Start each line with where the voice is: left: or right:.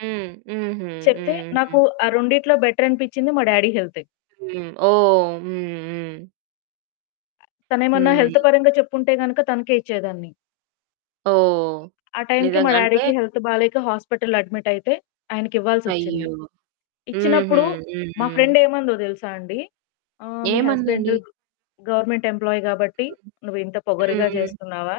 right: హ్మ్. హుహు.
left: చెప్తే
right: హ్మ్.
left: నాకు
right: హ్మ్.
left: ఆ రెండిట్లో బెటరనిపించింది మా డాడీ హెల్తే.
right: హ్మ్. ఓహ్! హ్మ్, హ్మ్.
left: తనేమన్నా హెల్త్
right: హ్మ్.
left: పరంగా చెప్పుంటే గనుక తనకే ఇచ్చేదాన్ని.
right: ఓహ్!
left: ఆ టైంకి మా
right: నిజంగా. అంటే
left: డాడీకి హెల్త్ బాలేక హాస్పిటల్‌లో అడ్మిటయితే ఆయనకి ఇవ్వాల్సొచ్చింది.
right: అయ్యో! హుహు.
left: ఇచ్చినప్పుడు
right: హ్మ్,
left: మా
right: హ్మ్.
left: ఫ్రెండేమందో దెలుసా అండి? "ఆహ్, మీ హస్బెండు
right: ఏమందండి?
left: గవర్నమెంట్ ఎంప్లాయీ గాబట్టి
right: హ్మ్.
left: నువ్వింత
right: హ్మ్,
left: పొగరుగా
right: హ్మ్.
left: జేస్తున్నావా?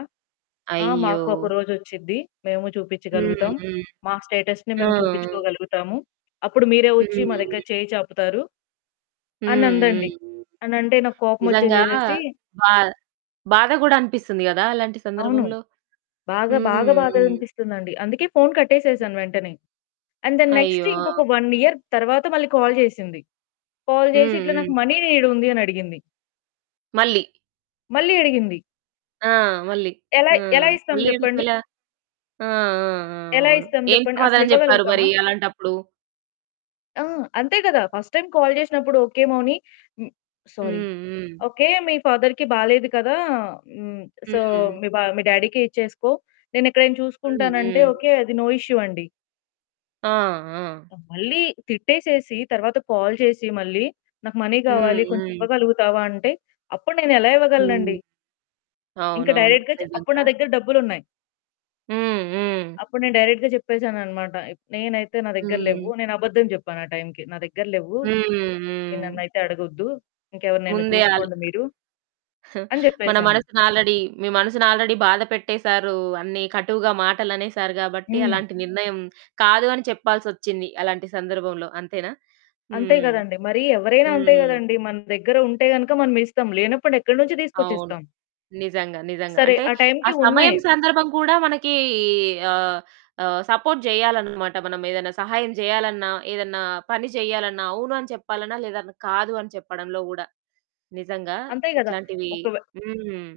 left: ఆ
right: అయ్యో!
left: మాకు ఒకరోజ వచ్చిద్ది, మేము
right: హ్మ్,
left: చూపించగలుగుతాం.
right: హ్మ్.
left: మా స్టేటస్‌ని
right: ఆ!
left: మేము చూపించుకోగలుగుతాము. అప్పుడు మీరే
right: హ్మ్.
left: వచ్చి మా దగ్గర
right: హ్మ్.
left: చెయ్యి చెప్పుతారు?"
right: హ్మ్, హ్మ్,
left: అనందండి.
right: హ్మ్.
left: అనంటే నాకు కోపం
right: నిజంగా
left: వచ్చేసేసేసి
right: బా బాధ గూడా అనిపిస్తుంది గదా! అలాంటి
left: అవును.
right: సందర్భంలో?
left: బాగా
right: హ్మ్,
left: బాగా బాధగా
right: హ్మ్.
left: అనిపిస్తుందండి. అందుకే ఫోన్ కట్టేసేసాను వెంటనే. అండ్ ద నెక్స్ట్
right: అయ్యో!
left: ఇంకొక 1 ఇయర్ తర్వాత మళ్ళీ కాల్ చేసింది. కాల్ జేసి
right: హ్మ్,
left: "ఇట్లా నాకు
right: హ్మ్.
left: మనీ నీడుంది" అని అడిగింది.
right: మళ్ళీ.
left: మళ్ళీ అడిగింది.
right: ఆ! మళ్ళీ.
left: ఎలా
right: ఆ!
left: ఎలా ఇస్తాం
right: మళ్ళీ
left: జెప్పండి?
right: ఇంకోలా? ఆ! ఆ! ఆ!
left: ఎలా
right: అవును.
left: ఇస్తాం
right: ఏం
left: జెప్పండి?
right: సమాధానం చెప్పారు
left: అసలివ్వగలుగుతామా?
right: మరి అలాంటప్పుడు?
left: ఆ! అంతే గదా! ఫస్ట్ టైమ్ కాల్ జేసినప్పుడు ఓకే మౌని హ్మ్. సారీ.
right: హ్మ్, హ్మ్.
left: ఓకే. మీ ఫాదర్‌కి బాలేదు కదా! హ్మ్. "సో
right: హ్మ్.
left: మీ బా మీ డాడీకె ఇచ్చేసుకో. నేనెక్కడైనా
right: హ్మ్,
left: చూసుకుంటానంటే"
right: హ్మ్.
left: ఓకే అది నో ఇష్యూ అండి.
right: ఆ! ఆ!
left: మళ్ళీ తిట్టేసేసి తర్వాత కాల్ చేసి మళ్ళీ "నాకు మనీ
right: హ్మ్,
left: కావాలి కొంచెం
right: హ్మ్.
left: ఇవ్వగలుగుతావా?" అంటే అప్పుడు నేనెలా ఇవ్వగలనండి?
right: హ్మ్.
left: ఇంకా
right: అవునవును.
left: డైరెక్ట్‌గా చె అప్పుడు
right: నిజంగా.
left: నా దగ్గర డబ్బులున్నాయి.
right: హ్మ్, హ్మ్.
left: అప్పుడు నేను డైరెక్ట్‌గా జెప్పేసాననమాట. ఇప్ నేనైతే నా దగ్గర లేవు.
right: హ్మ్.
left: నేను అబద్ధం జెప్పాను ఆ టైంకి. నా దగ్గర లేవు.
right: హ్మ్,
left: మీరు
right: హ్మ్.
left: నన్నైతే అడగొద్దు. ఇంకెవరినైనా
right: ముందే ఆళ్ళు
left: చూసుకోండి మీరు? అని
right: మన
left: జెప్పేసాను.
right: మనసుని ఆల్రెడీ మీ మనసుని ఆల్రెడీ బాధపెట్టేేశారు అన్ని కటువుగా మాటలునేసారు గాబట్టి
left: హ్మ్.
right: అలాంటి నిర్ణయం కాదు అని చెప్పాల్సొచ్చింది అలాంటి సందర్భంలో అంతేనా?
left: అంతే
right: హ్మ్.
left: గదండీ. మరి ఎవరైనా అంతే
right: హ్మ్.
left: గదండీ. మన దగ్గర ఉంటే గనుక మనమిస్తాం. లేనప్పుడు ఎక్కడి నుంచి
right: అవును.
left: తీసుకొచ్చిస్తాం.
right: నిజంగా, నిజంగా.
left: సరే
right: అంటే
left: ఆ
right: ఆ
left: టైంకి
right: సమయం
left: ఉన్నాయి.
right: సందర్భం కూడా మనకి ఆహ్, ఆహ్, సపోర్ట్ జేయాలనమాట. మనం ఏదైనా సహాయం జేయాలన్నా, ఏదన్నా పని జేయాలన్నా, అవును అని చెప్పాలన్నా, లేదన్నా కాదు అని చెప్పడంలో కూడా, నిజంగా
left: అంతే గదా!
right: ఇట్లాంటివి
left: ఒక వే
right: హ్మ్.